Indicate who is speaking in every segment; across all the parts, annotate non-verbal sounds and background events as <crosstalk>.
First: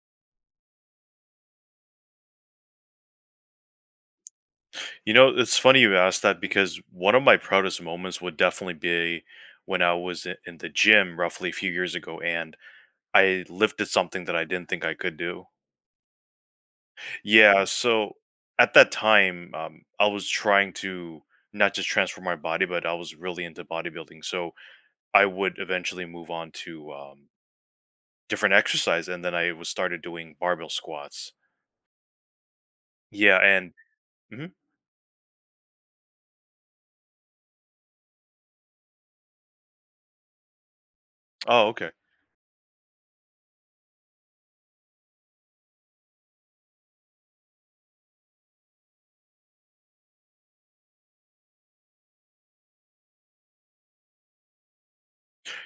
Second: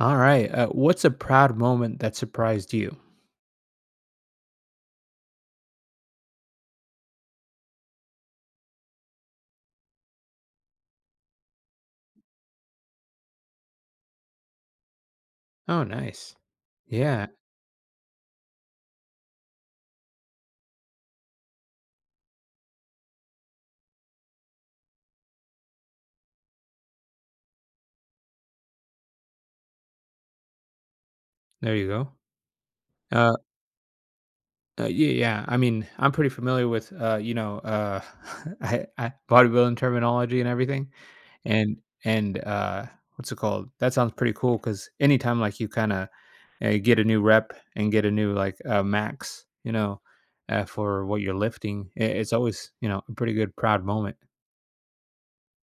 Speaker 1: All right. What's a proud moment that surprised you?
Speaker 2: You know, it's funny you asked that because one of my proudest moments would definitely be when I was in the gym roughly a few years ago and I lifted something that I didn't think I could do.
Speaker 1: Oh, nice. Yeah.
Speaker 2: Yeah, so at that time, I was trying to not just transform my body, but I was really into bodybuilding. So I would eventually move on to different exercise and then I was started doing barbell squats.
Speaker 1: There you go. Uh,
Speaker 2: Yeah, and mhm.
Speaker 1: yeah, yeah. I mean, I'm pretty familiar with, you know, <laughs> bodybuilding terminology and everything,
Speaker 2: Oh,
Speaker 1: and
Speaker 2: okay.
Speaker 1: and uh, what's it called? That sounds pretty cool because anytime like you kind of get a new rep and get a new like max, you know, for what you're lifting, I it's always you know a pretty good proud moment.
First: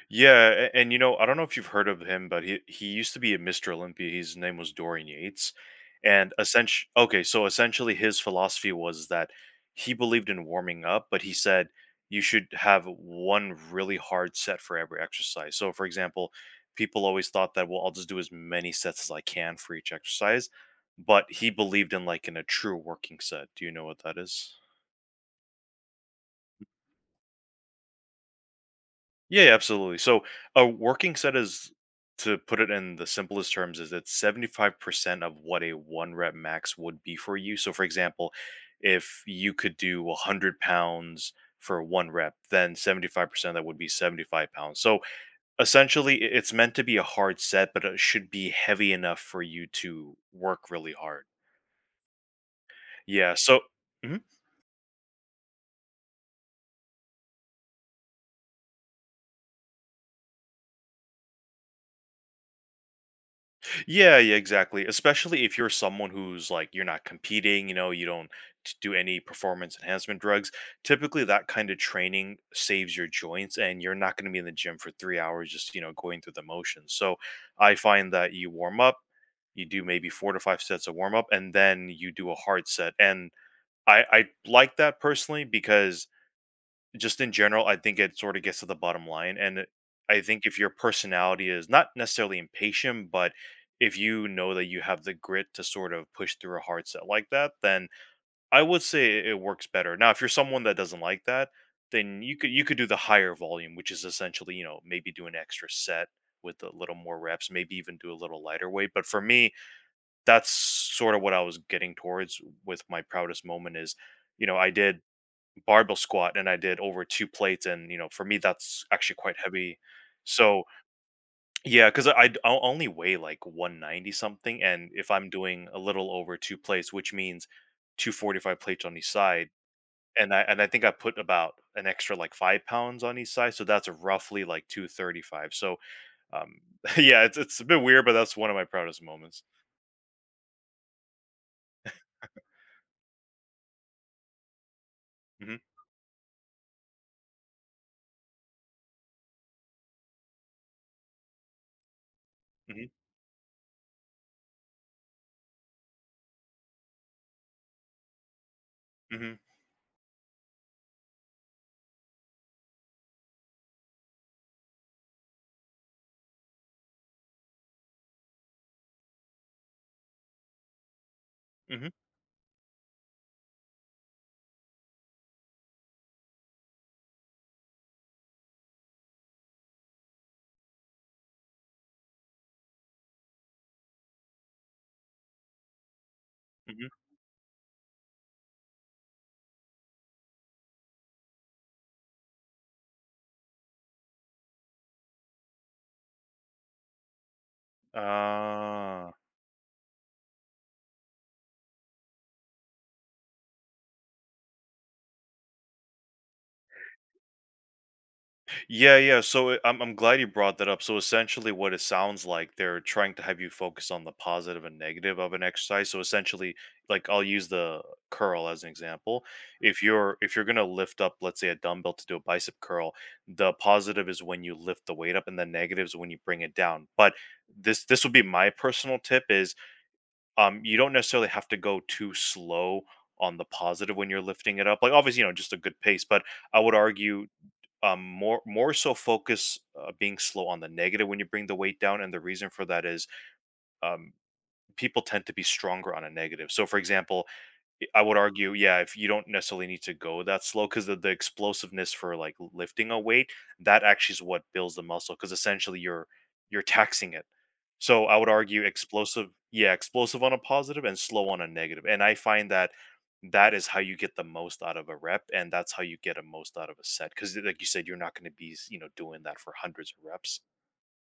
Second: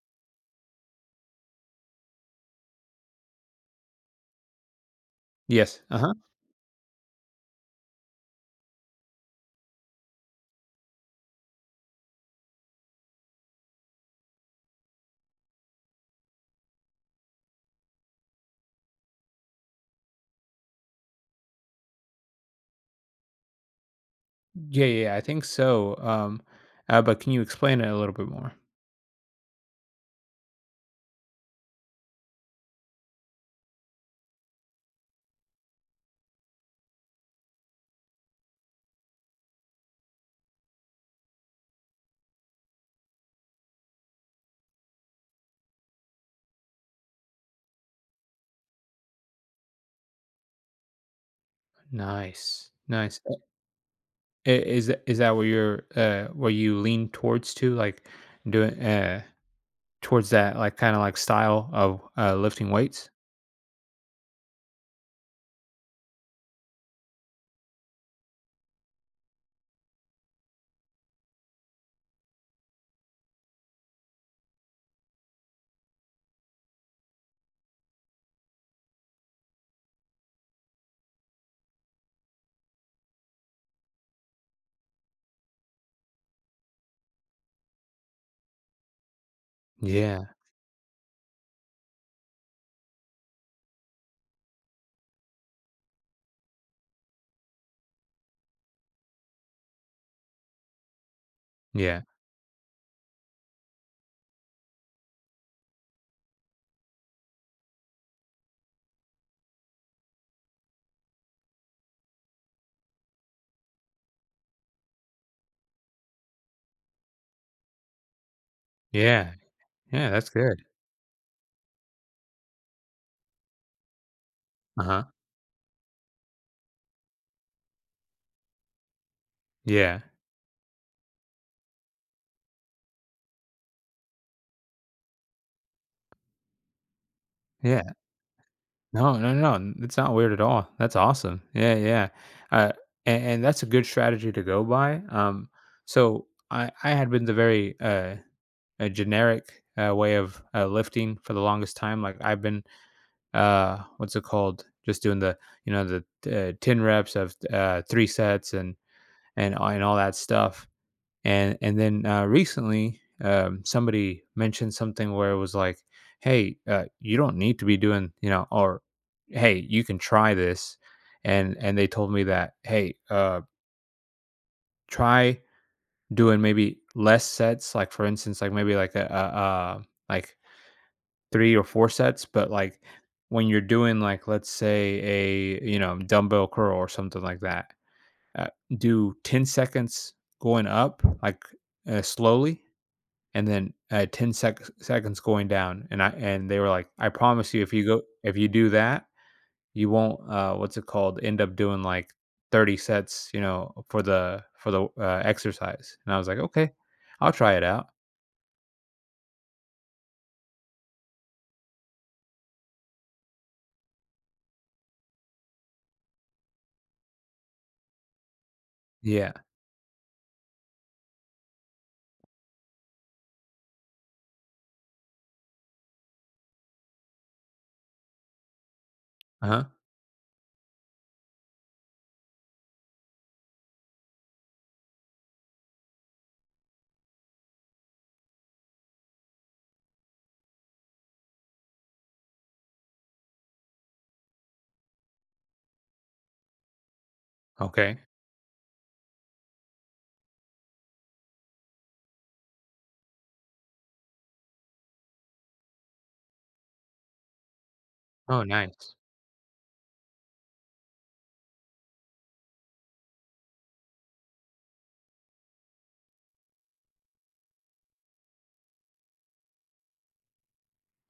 Speaker 2: Yeah, and you know, I don't know if you've heard of him, but he used to be a Mr. Olympia. His name was Dorian Yates,
Speaker 1: Yes. Uh huh.
Speaker 2: and essentially, okay, so essentially, his philosophy was that he believed in warming up, but he said you should have one really hard set for every exercise. So, for example, people always thought that, well, I'll just do as many sets as I can for each exercise, but he believed in like in a true working set. Do you know what that is?
Speaker 1: Yeah, I think so. But can you explain it a little bit more?
Speaker 2: Yeah, yeah, absolutely. So a working set is, to put it in the simplest terms, is it's 75% of what a one rep max would be for you. So, for example, if you could do 100 pounds for one rep, then 75% of that would be 75 pounds. So essentially, it's meant to be a hard set, but it should be heavy enough for you to work really hard.
Speaker 1: Nice, nice.
Speaker 2: Yeah.
Speaker 1: Uh,
Speaker 2: So, mhm.
Speaker 1: i- Is tha- is that where you're where you lean towards to like doing towards that like kind of like style of lifting weights?
Speaker 2: Yeah, yeah, exactly. Especially if you're someone who's like you're not competing, you know, you don't do any performance enhancement drugs. Typically, that kind of training saves your joints, and you're not going to be in the gym for 3 hours just you know going through the motions. So, I find that you warm up, you do maybe four to five sets of warm up, and then you do a hard set. And I like that personally because just in general, I think it sort of gets to the bottom line, and it I
Speaker 1: Yeah,
Speaker 2: think if your personality is not necessarily impatient, but if you know that you have the grit to sort of push through a hard set like that, then I would say it works better. Now, if you're someone that doesn't like that,
Speaker 1: yeah,
Speaker 2: then you could do the higher volume, which is essentially, you know, maybe do an extra set with a little more reps, maybe even do a little lighter weight. But for me, that's sort of what I was getting towards with my proudest moment is, you know, I did barbell squat and I did over 2 plates and, you know, for me, that's actually
Speaker 1: yeah,
Speaker 2: quite heavy.
Speaker 1: yeah. That's
Speaker 2: So,
Speaker 1: good.
Speaker 2: yeah because I only weigh like 190 something,
Speaker 1: Uh
Speaker 2: and
Speaker 1: huh.
Speaker 2: if I'm doing a little over 2 plates, which means 245 plates on each side,
Speaker 1: Yeah,
Speaker 2: and I think I put about an extra like 5 pounds on each side, so that's roughly like 235. So, um, <laughs> yeah, it's a bit
Speaker 1: yeah.
Speaker 2: weird, but that's one of my proudest
Speaker 1: No, no,
Speaker 2: moments.
Speaker 1: no. It's not weird at all. That's awesome. Yeah, yeah. Uh, and that's a good strategy to go by. Um,
Speaker 2: Mhm,
Speaker 1: so I I had been the very a generic way of lifting for the longest time. Like I've been,
Speaker 2: mhm,
Speaker 1: what's it called? Just doing the, you know, the ten reps of three sets and
Speaker 2: mhm,
Speaker 1: and all that stuff. And then Recently, somebody mentioned something where it was like, hey, you don't need to be doing, you know, or hey, you can try this. And they
Speaker 2: mhm,
Speaker 1: told me that, hey, try doing maybe less sets. Like for instance, like maybe like a like 3 or 4 sets, but, like, when you're doing, like, let's say a, you know, dumbbell curl
Speaker 2: mhm.
Speaker 1: or something like that, uh, do 10 seconds going up, like, slowly, and then, 10 seconds going down, and I and they were like, "I promise you if you go if you do that,
Speaker 2: Ah.
Speaker 1: you won't, what's it called, end up doing, like, 30 sets, you know, for the, exercise." And I was like, "Okay, I'll try it out."
Speaker 2: Yeah, yeah. So I'm glad you brought that up. So essentially, what it sounds like they're trying to have you focus on the positive and negative of an exercise. So essentially, like I'll use the curl as an example.
Speaker 1: Yeah.
Speaker 2: If you're gonna lift up, let's say a dumbbell to do a bicep curl, the positive is when you lift the weight up, and the negative is when you bring it down. But this would be my personal tip is
Speaker 1: Uh-huh.
Speaker 2: you don't necessarily have to go too slow on the positive when you're lifting it up. Like obviously, you know, just a good pace, but I would argue more so focus being slow on the negative when you bring the weight down and the reason for that is um, people tend to be stronger on a negative so for example
Speaker 1: Okay.
Speaker 2: I would argue, yeah, if you don't necessarily need to go that slow, because the explosiveness for like lifting a weight, that actually is what builds the muscle, because essentially you're taxing it. So I would
Speaker 1: Oh,
Speaker 2: argue
Speaker 1: nice.
Speaker 2: explosive, yeah, explosive on a positive and slow on a negative. And I find that that is how you get the most out of a rep, and that's how you get the most out of a set. Because like you said, you're not going to be, you know, doing that for hundreds of reps.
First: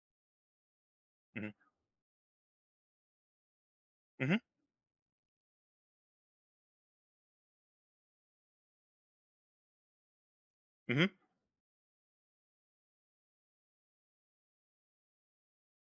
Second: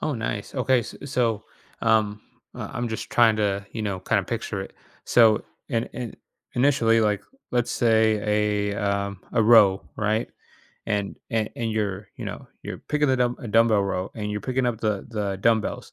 Speaker 1: Oh, nice. Okay, so
Speaker 2: Hmm.
Speaker 1: um, I'm just trying to, you know, kind of
Speaker 2: Hmm.
Speaker 1: picture it. So, and initially, like, let's say a row, right?
Speaker 2: Hmm.
Speaker 1: And, and you're, you know, you're picking a dumbbell row, and you're picking up the dumbbells.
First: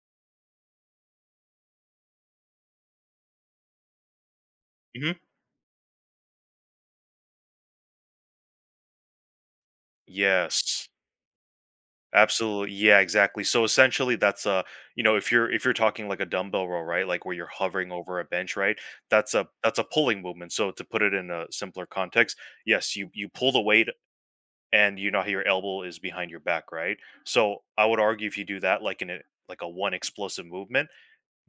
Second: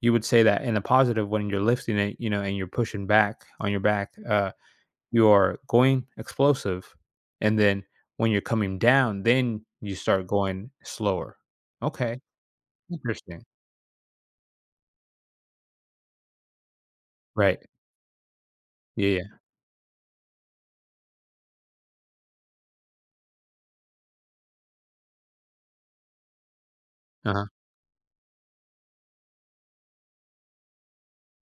Speaker 1: You would say that in the positive, when you're lifting it, you know, and you're pushing back on your back,
Speaker 2: Hmm.
Speaker 1: you are going explosive, and then when you're coming down, then you start going
Speaker 2: Yes.
Speaker 1: slower. Okay,
Speaker 2: Absolutely. Yeah, exactly.
Speaker 1: interesting.
Speaker 2: So essentially that's a, you know, if you're talking like a dumbbell row, right? Like where you're
Speaker 1: Right.
Speaker 2: hovering over a bench, right?
Speaker 1: Yeah, yeah.
Speaker 2: That's a pulling movement. So to put it in a simpler context, yes, you pull the weight and you know how your elbow is behind your back, right?
Speaker 1: Uh-huh,
Speaker 2: So I would argue if you do that like in a like a one explosive movement,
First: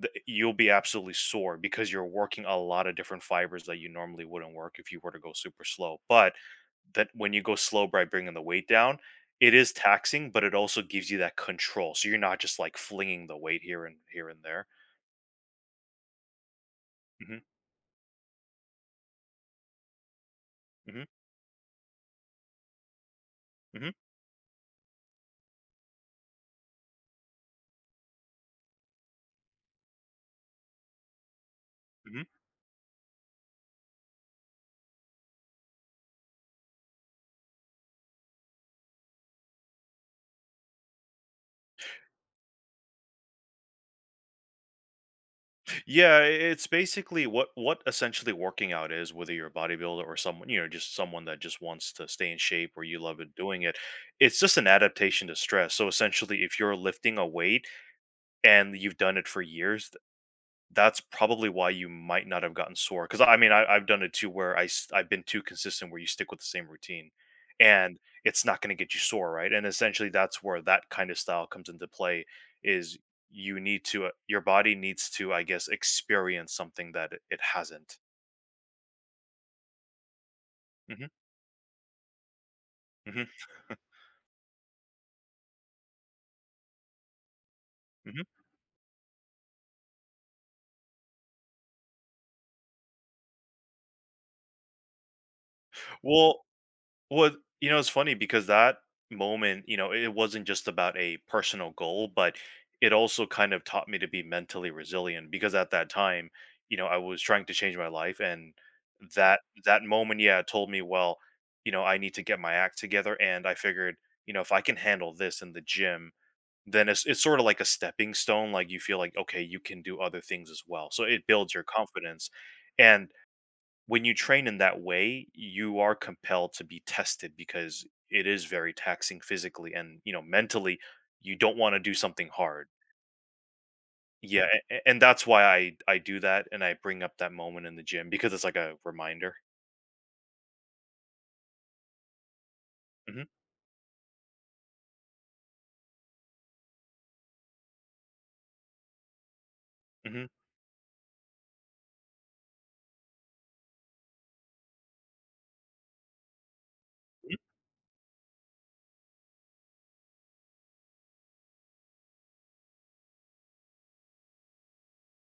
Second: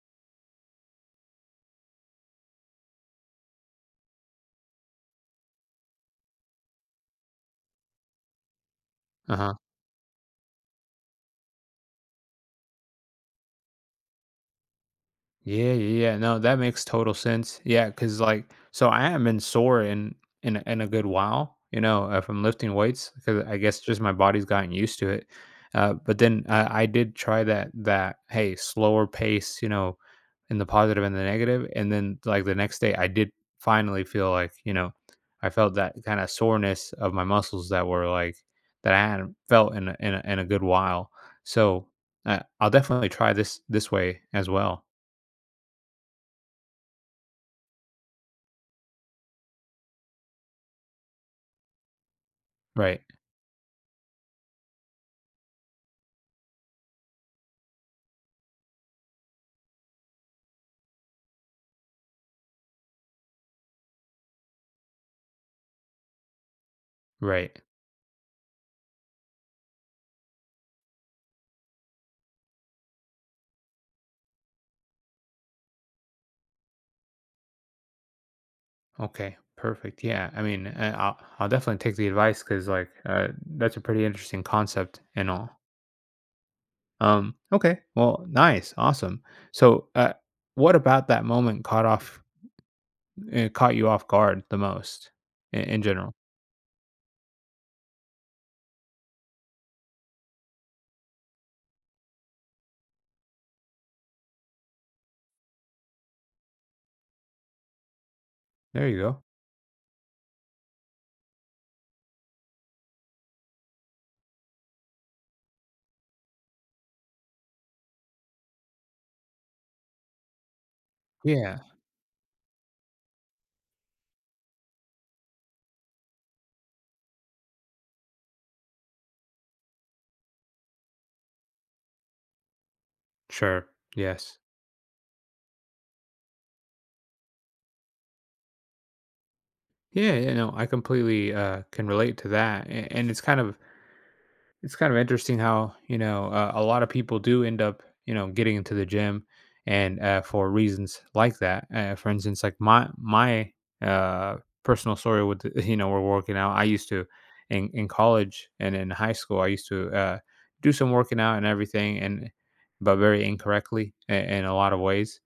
Speaker 2: the you'll be absolutely sore because you're working a lot of different fibers that you normally wouldn't work if you were to go super slow. But that when you go slow by bringing the weight down, it
Speaker 1: uh-huh.
Speaker 2: is taxing, but it also gives you that control. So you're not just like flinging the weight here and here and there.
Speaker 1: Yeah, yeah, yeah. No, that makes total
Speaker 2: Hmm.
Speaker 1: sense. Yeah, because like, so I haven't been sore in in a
Speaker 2: Hmm.
Speaker 1: good while, you know, from lifting weights because I guess
Speaker 2: Hmm.
Speaker 1: just my body's gotten used to it. But then I did try that hey slower pace, you know, in the positive and the negative, and then
Speaker 2: Hmm.
Speaker 1: like the next day I did finally feel like you know I felt that kind of soreness of my muscles that were like that I hadn't felt in a good while. So I'll definitely try this way as well.
Speaker 2: Yeah, it's basically what essentially working out is, whether you're a bodybuilder or someone, you know, just someone that just wants to stay in shape or you
Speaker 1: Right,
Speaker 2: love it doing it. It's just an adaptation to stress. So essentially, if you're lifting a weight and you've done it for years, that's probably why you might not have gotten sore. Because I mean, I've done it too, where I have been too consistent, where you stick with the same routine,
Speaker 1: right.
Speaker 2: and it's not going to get you sore, right? And essentially, that's where that kind of style comes into play. Is you need to, your body needs to, I guess, experience something that it hasn't.
Speaker 1: Okay, perfect. Yeah, I mean, uh,
Speaker 2: Hmm.
Speaker 1: I'll I'll definitely take the advice because
Speaker 2: Hmm.
Speaker 1: that's a pretty interesting concept and all. Okay, well,
Speaker 2: Hmm.
Speaker 1: nice, awesome. So, what about that moment caught off caught you off guard the most in general?
Speaker 2: Well, Well, you know, it's funny because that moment, you know, it wasn't just about a personal goal, but it also kind of taught me to be mentally resilient because at that time, you know, I was trying to change my life and
Speaker 1: There you go.
Speaker 2: that moment, yeah, told me, well, you know, I need to get my act together and I figured, you know, if I can handle this in the gym, then it's sort of like a stepping stone like you feel like okay, you can do other things as well. So it builds
Speaker 1: Yeah,
Speaker 2: your confidence. And when you train in that way, you are compelled to be tested because it is very taxing physically and you know mentally. You don't want to do something hard.
Speaker 1: sure. Yes.
Speaker 2: Yeah, and that's why I do that and I bring up that moment in the gym because it's like a reminder.
Speaker 1: Yeah, you know, I completely can relate to that, and
Speaker 2: Hmm.
Speaker 1: it's kind of interesting how, you know, a lot of people do end up, you know, getting into the gym and
Speaker 2: Hmm.
Speaker 1: for reasons like that. For instance, like my uh, personal story with, <laughs> you know, we're working out. I used to in college and in high school, I used to do some working out and everything, and but very incorrectly in a lot of ways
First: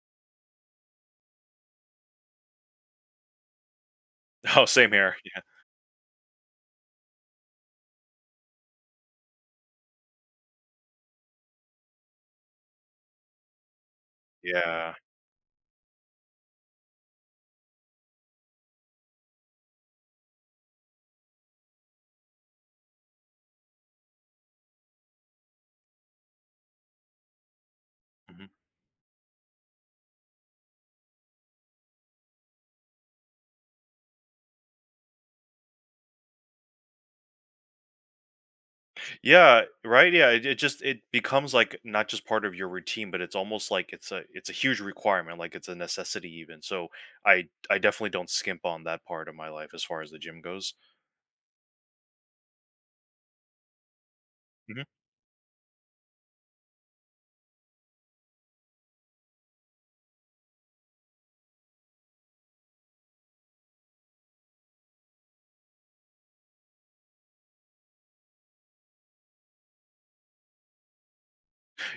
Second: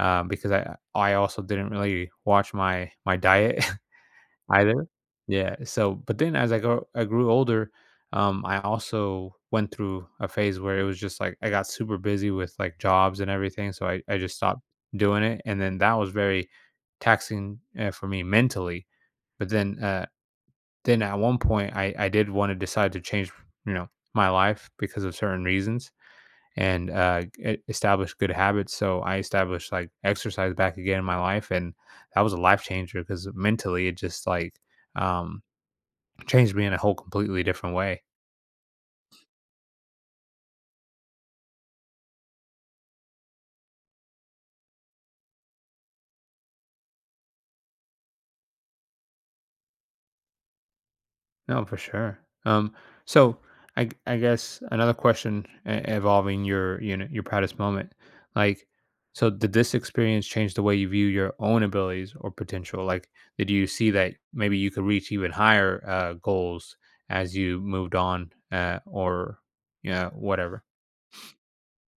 Speaker 1: because I also didn't really watch my diet
Speaker 2: <laughs> Oh,
Speaker 1: Either?
Speaker 2: same here. Yeah.
Speaker 1: Yeah, so but then as I grew older, I also went through a phase where it was just, like, I got super busy with, like, jobs and everything, so I just stopped
Speaker 2: Yeah.
Speaker 1: doing it, and then that was very taxing, eh, for me mentally, but then at one point, I did wanna decide to change, you know, my life because of certain reasons and, e establish good
Speaker 2: Mhm.
Speaker 1: habits, so I established, like, exercise back again in my life, and that was a life changer because mentally it just, like, um changed me in a whole completely different way.
Speaker 2: Yeah, right. Yeah, it just it becomes like not just part of your routine, but it's almost like it's a huge requirement, like it's a necessity even. So I definitely don't skimp on that part of my life as far as the gym goes.
Speaker 1: No, for sure. Um, so I guess
Speaker 2: Mhm.
Speaker 1: another question involving your, you know, your proudest moment, like, so did this experience change the way you view your own abilities or potential? Like, did you see that maybe you could reach even higher goals as you moved on, or yeah, whatever?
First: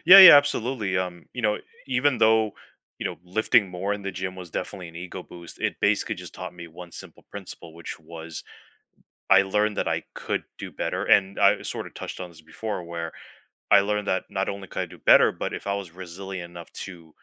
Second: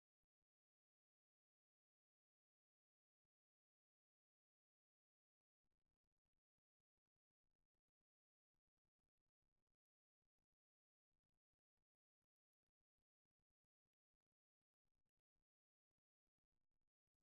Speaker 2: Yeah, yeah, absolutely. You know, even though, you know, lifting more in the gym was definitely an ego boost, it basically just taught me one simple principle, which was I learned that I could do better. And I sort of touched on this before where I learned that not only could I do better, but if I was resilient enough to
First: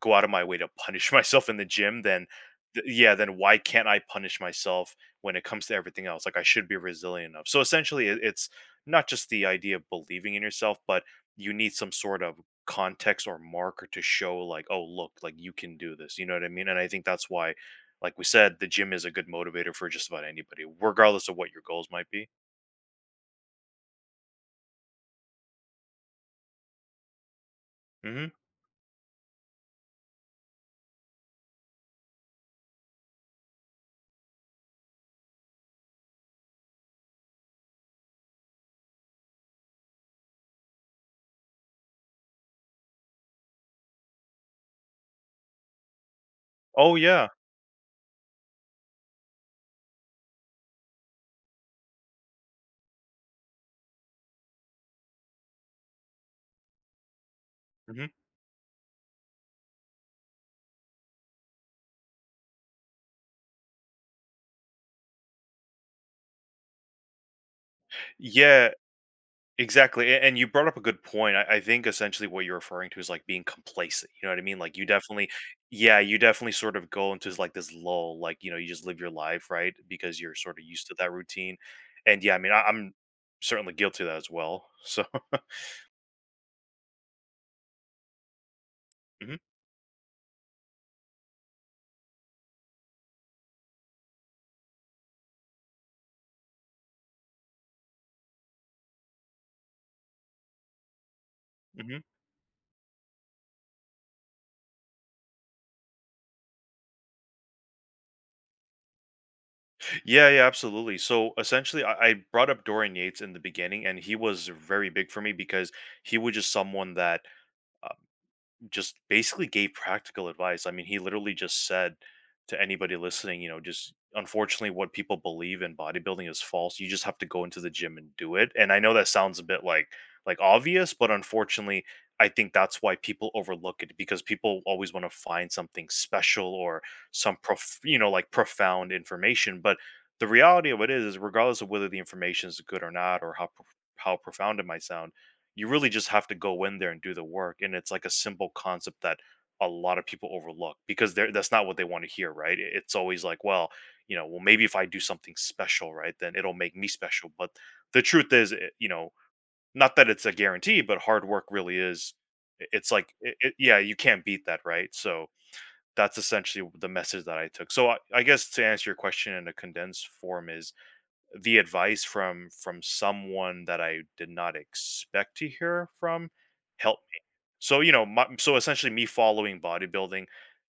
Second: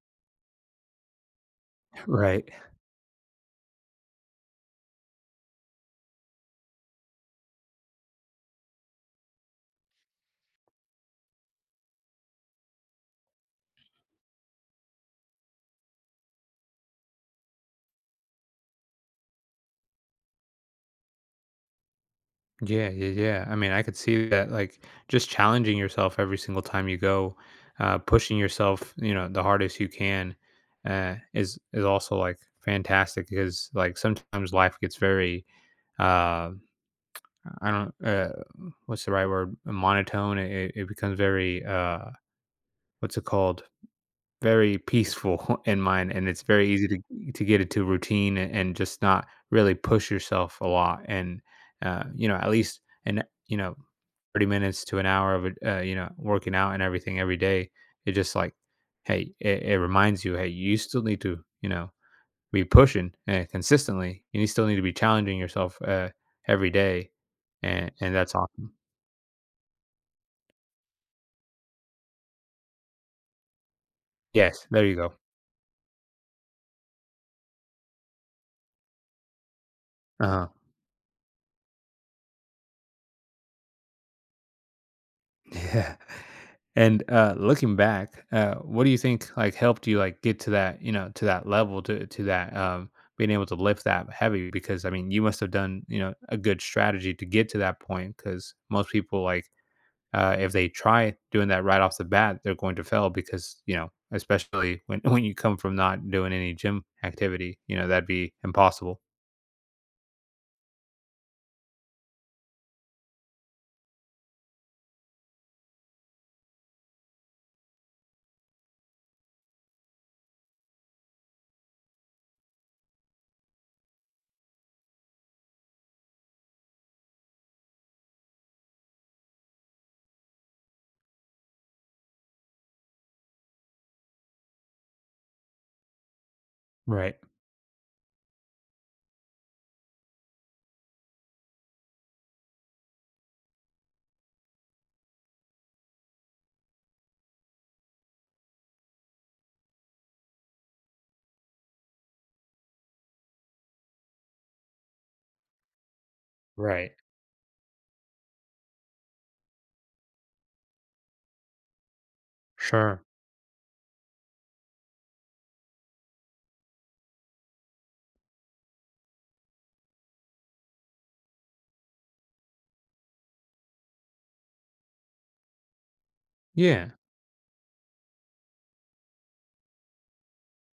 Speaker 2: go out of my way to punish <laughs> myself in the gym,
Speaker 1: <laughs>
Speaker 2: then
Speaker 1: Right.
Speaker 2: yeah, then why can't I punish myself when it comes to everything else? Like I should be resilient enough. So essentially, it's not just the idea of believing in yourself, but you need some sort of context or marker to show like, oh, look, like you can do this. You know what I mean? And I think that's why, like we said, the gym is a good motivator for just about anybody, regardless of what your goals might be.
Speaker 1: Yeah, yeah, yeah. I mean, I could see that, like, just challenging yourself every single time you go,
Speaker 2: Hmm.
Speaker 1: pushing yourself, you know, the hardest you can, is also like fantastic because, like, sometimes life gets very, uh, I don't, what's the right word? Monotone. It becomes very, what's it called? Very peaceful <laughs> in mine, and it's very easy
Speaker 2: Oh yeah.
Speaker 1: to get into routine and just not really push yourself a lot, and, you know, at least in, you know, 30 minutes to an hour of it, you know, working out and everything every day,
Speaker 2: Hmm.
Speaker 1: it just like, hey, it reminds you, "Hey, you still need to, you know, be pushing, eh, consistently, you still need to be challenging yourself, every day," and that's
Speaker 2: Yeah,
Speaker 1: awesome.
Speaker 2: exactly, and you brought up a good point. I think essentially what you're referring to is like being complacent. You know what I mean?
Speaker 1: Yes,
Speaker 2: Like
Speaker 1: there
Speaker 2: you
Speaker 1: you go.
Speaker 2: definitely, yeah, you definitely sort of go into like this lull. Like you know, you just live your life, right? Because you're
Speaker 1: uh
Speaker 2: sort of used to that routine. And yeah, I mean, I'm certainly guilty of that as well. So, <laughs>
Speaker 1: Yeah. And looking back, what do you
Speaker 2: mhm,
Speaker 1: think like helped you like get to that, you know, to that level to that being able to lift that heavy because I mean, you must have done, you know, a good strategy to get to that point cuz most people like if they try doing that right off
Speaker 2: mhm.
Speaker 1: the bat, they're going to fail because, you know, especially when <laughs> when you come from not doing any gym activity, you know, that'd be impossible.
Speaker 2: Yeah, yeah, absolutely. So essentially, I brought up Dorian Yates in the beginning, and he was very big for me because he was just someone that. Just basically gave practical advice. I mean, he literally just said to anybody listening, you know, just unfortunately what people believe in bodybuilding is false. You just have to go into the gym and do it. And I know that sounds a bit like obvious, but unfortunately, I think that's why people overlook it because people always want to find something special or
Speaker 1: Right.
Speaker 2: some prof, you know, like profound information, but the reality of it is regardless of whether the information is good or not or how how profound it might sound you really just have to go in there and do the work and it's like a simple concept that a lot of people overlook because they're that's not what they want to hear right. It's always like well you know well maybe if I do something special right then it'll make me
Speaker 1: Right.
Speaker 2: special but the truth is you know not that it's a guarantee but hard work really is it's
Speaker 1: Sure.
Speaker 2: like yeah you can't beat that right so that's essentially the message that I took so I guess to answer your question in a condensed form is the advice from someone that I did not expect to hear from
Speaker 1: Yeah.
Speaker 2: helped me. So you know, my, so essentially, me following bodybuilding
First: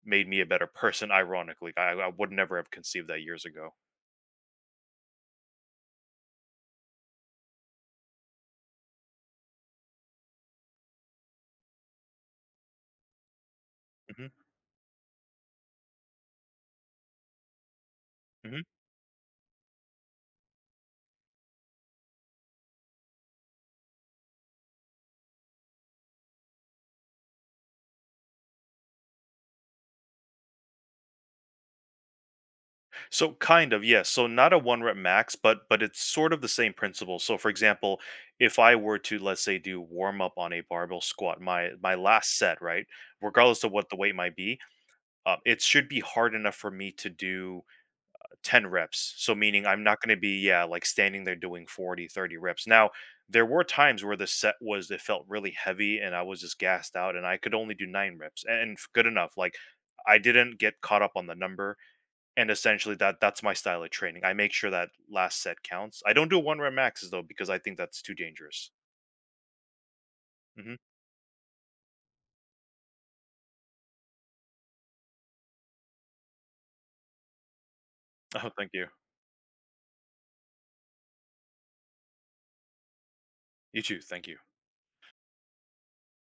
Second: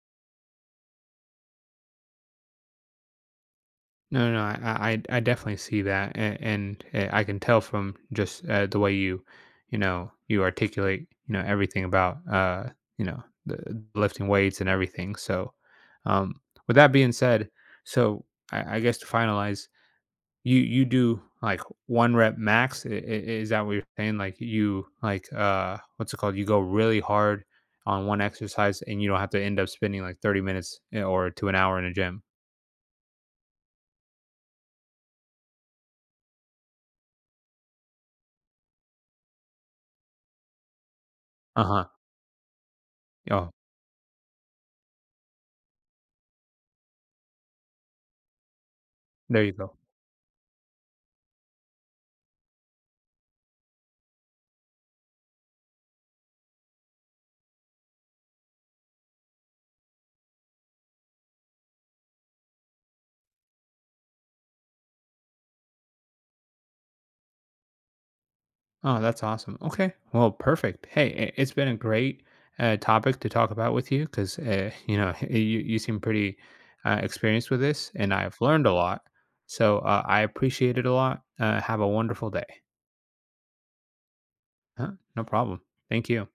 Speaker 2: made me a better person. Ironically, I would never have conceived that years ago.
Speaker 1: No, I definitely see that, and eh, I can tell from just the way you, you know, you articulate, you know, everything about, you know, the lifting
Speaker 2: Hmm.
Speaker 1: weights and everything. So, um, with that being said, so
Speaker 2: Hmm.
Speaker 1: I, I guess to finalize, you do like one rep max. Is that what you're saying? Like you like what's it called? You go really hard on one exercise, and you don't have to end up spending like 30 minutes eh, or to an hour in a gym.
Speaker 2: So kind of yes. So not a one rep max, but it's sort of the same principle. So for example, if I were to let's say do warm up on a barbell squat,
Speaker 1: Uh
Speaker 2: my
Speaker 1: huh.
Speaker 2: my last set, right,
Speaker 1: Oh,
Speaker 2: regardless of what the weight might be, it should be hard enough for me to do 10 reps. So
Speaker 1: there you
Speaker 2: meaning
Speaker 1: go.
Speaker 2: I'm not going to be yeah, like standing there doing 40, 30 reps. Now, there were times where the set was it felt really heavy and I was just gassed out and I could only do 9 reps and good enough. Like I didn't get caught up on the number and essentially that's my style of training. I make sure that last set counts. I don't do one rep maxes though because I think that's too dangerous.
Speaker 1: Oh, that's awesome. Okay. Well,
Speaker 2: Mhm.
Speaker 1: perfect. Hey, it's been a great topic to talk about with you because, you know, <laughs> you seem pretty experienced with this and I've
Speaker 2: Oh,
Speaker 1: learned
Speaker 2: thank
Speaker 1: a
Speaker 2: you.
Speaker 1: lot. So I appreciate it a lot. Have a wonderful day.
Speaker 2: You too. Thank you.
Speaker 1: Huh? No problem. Thank you.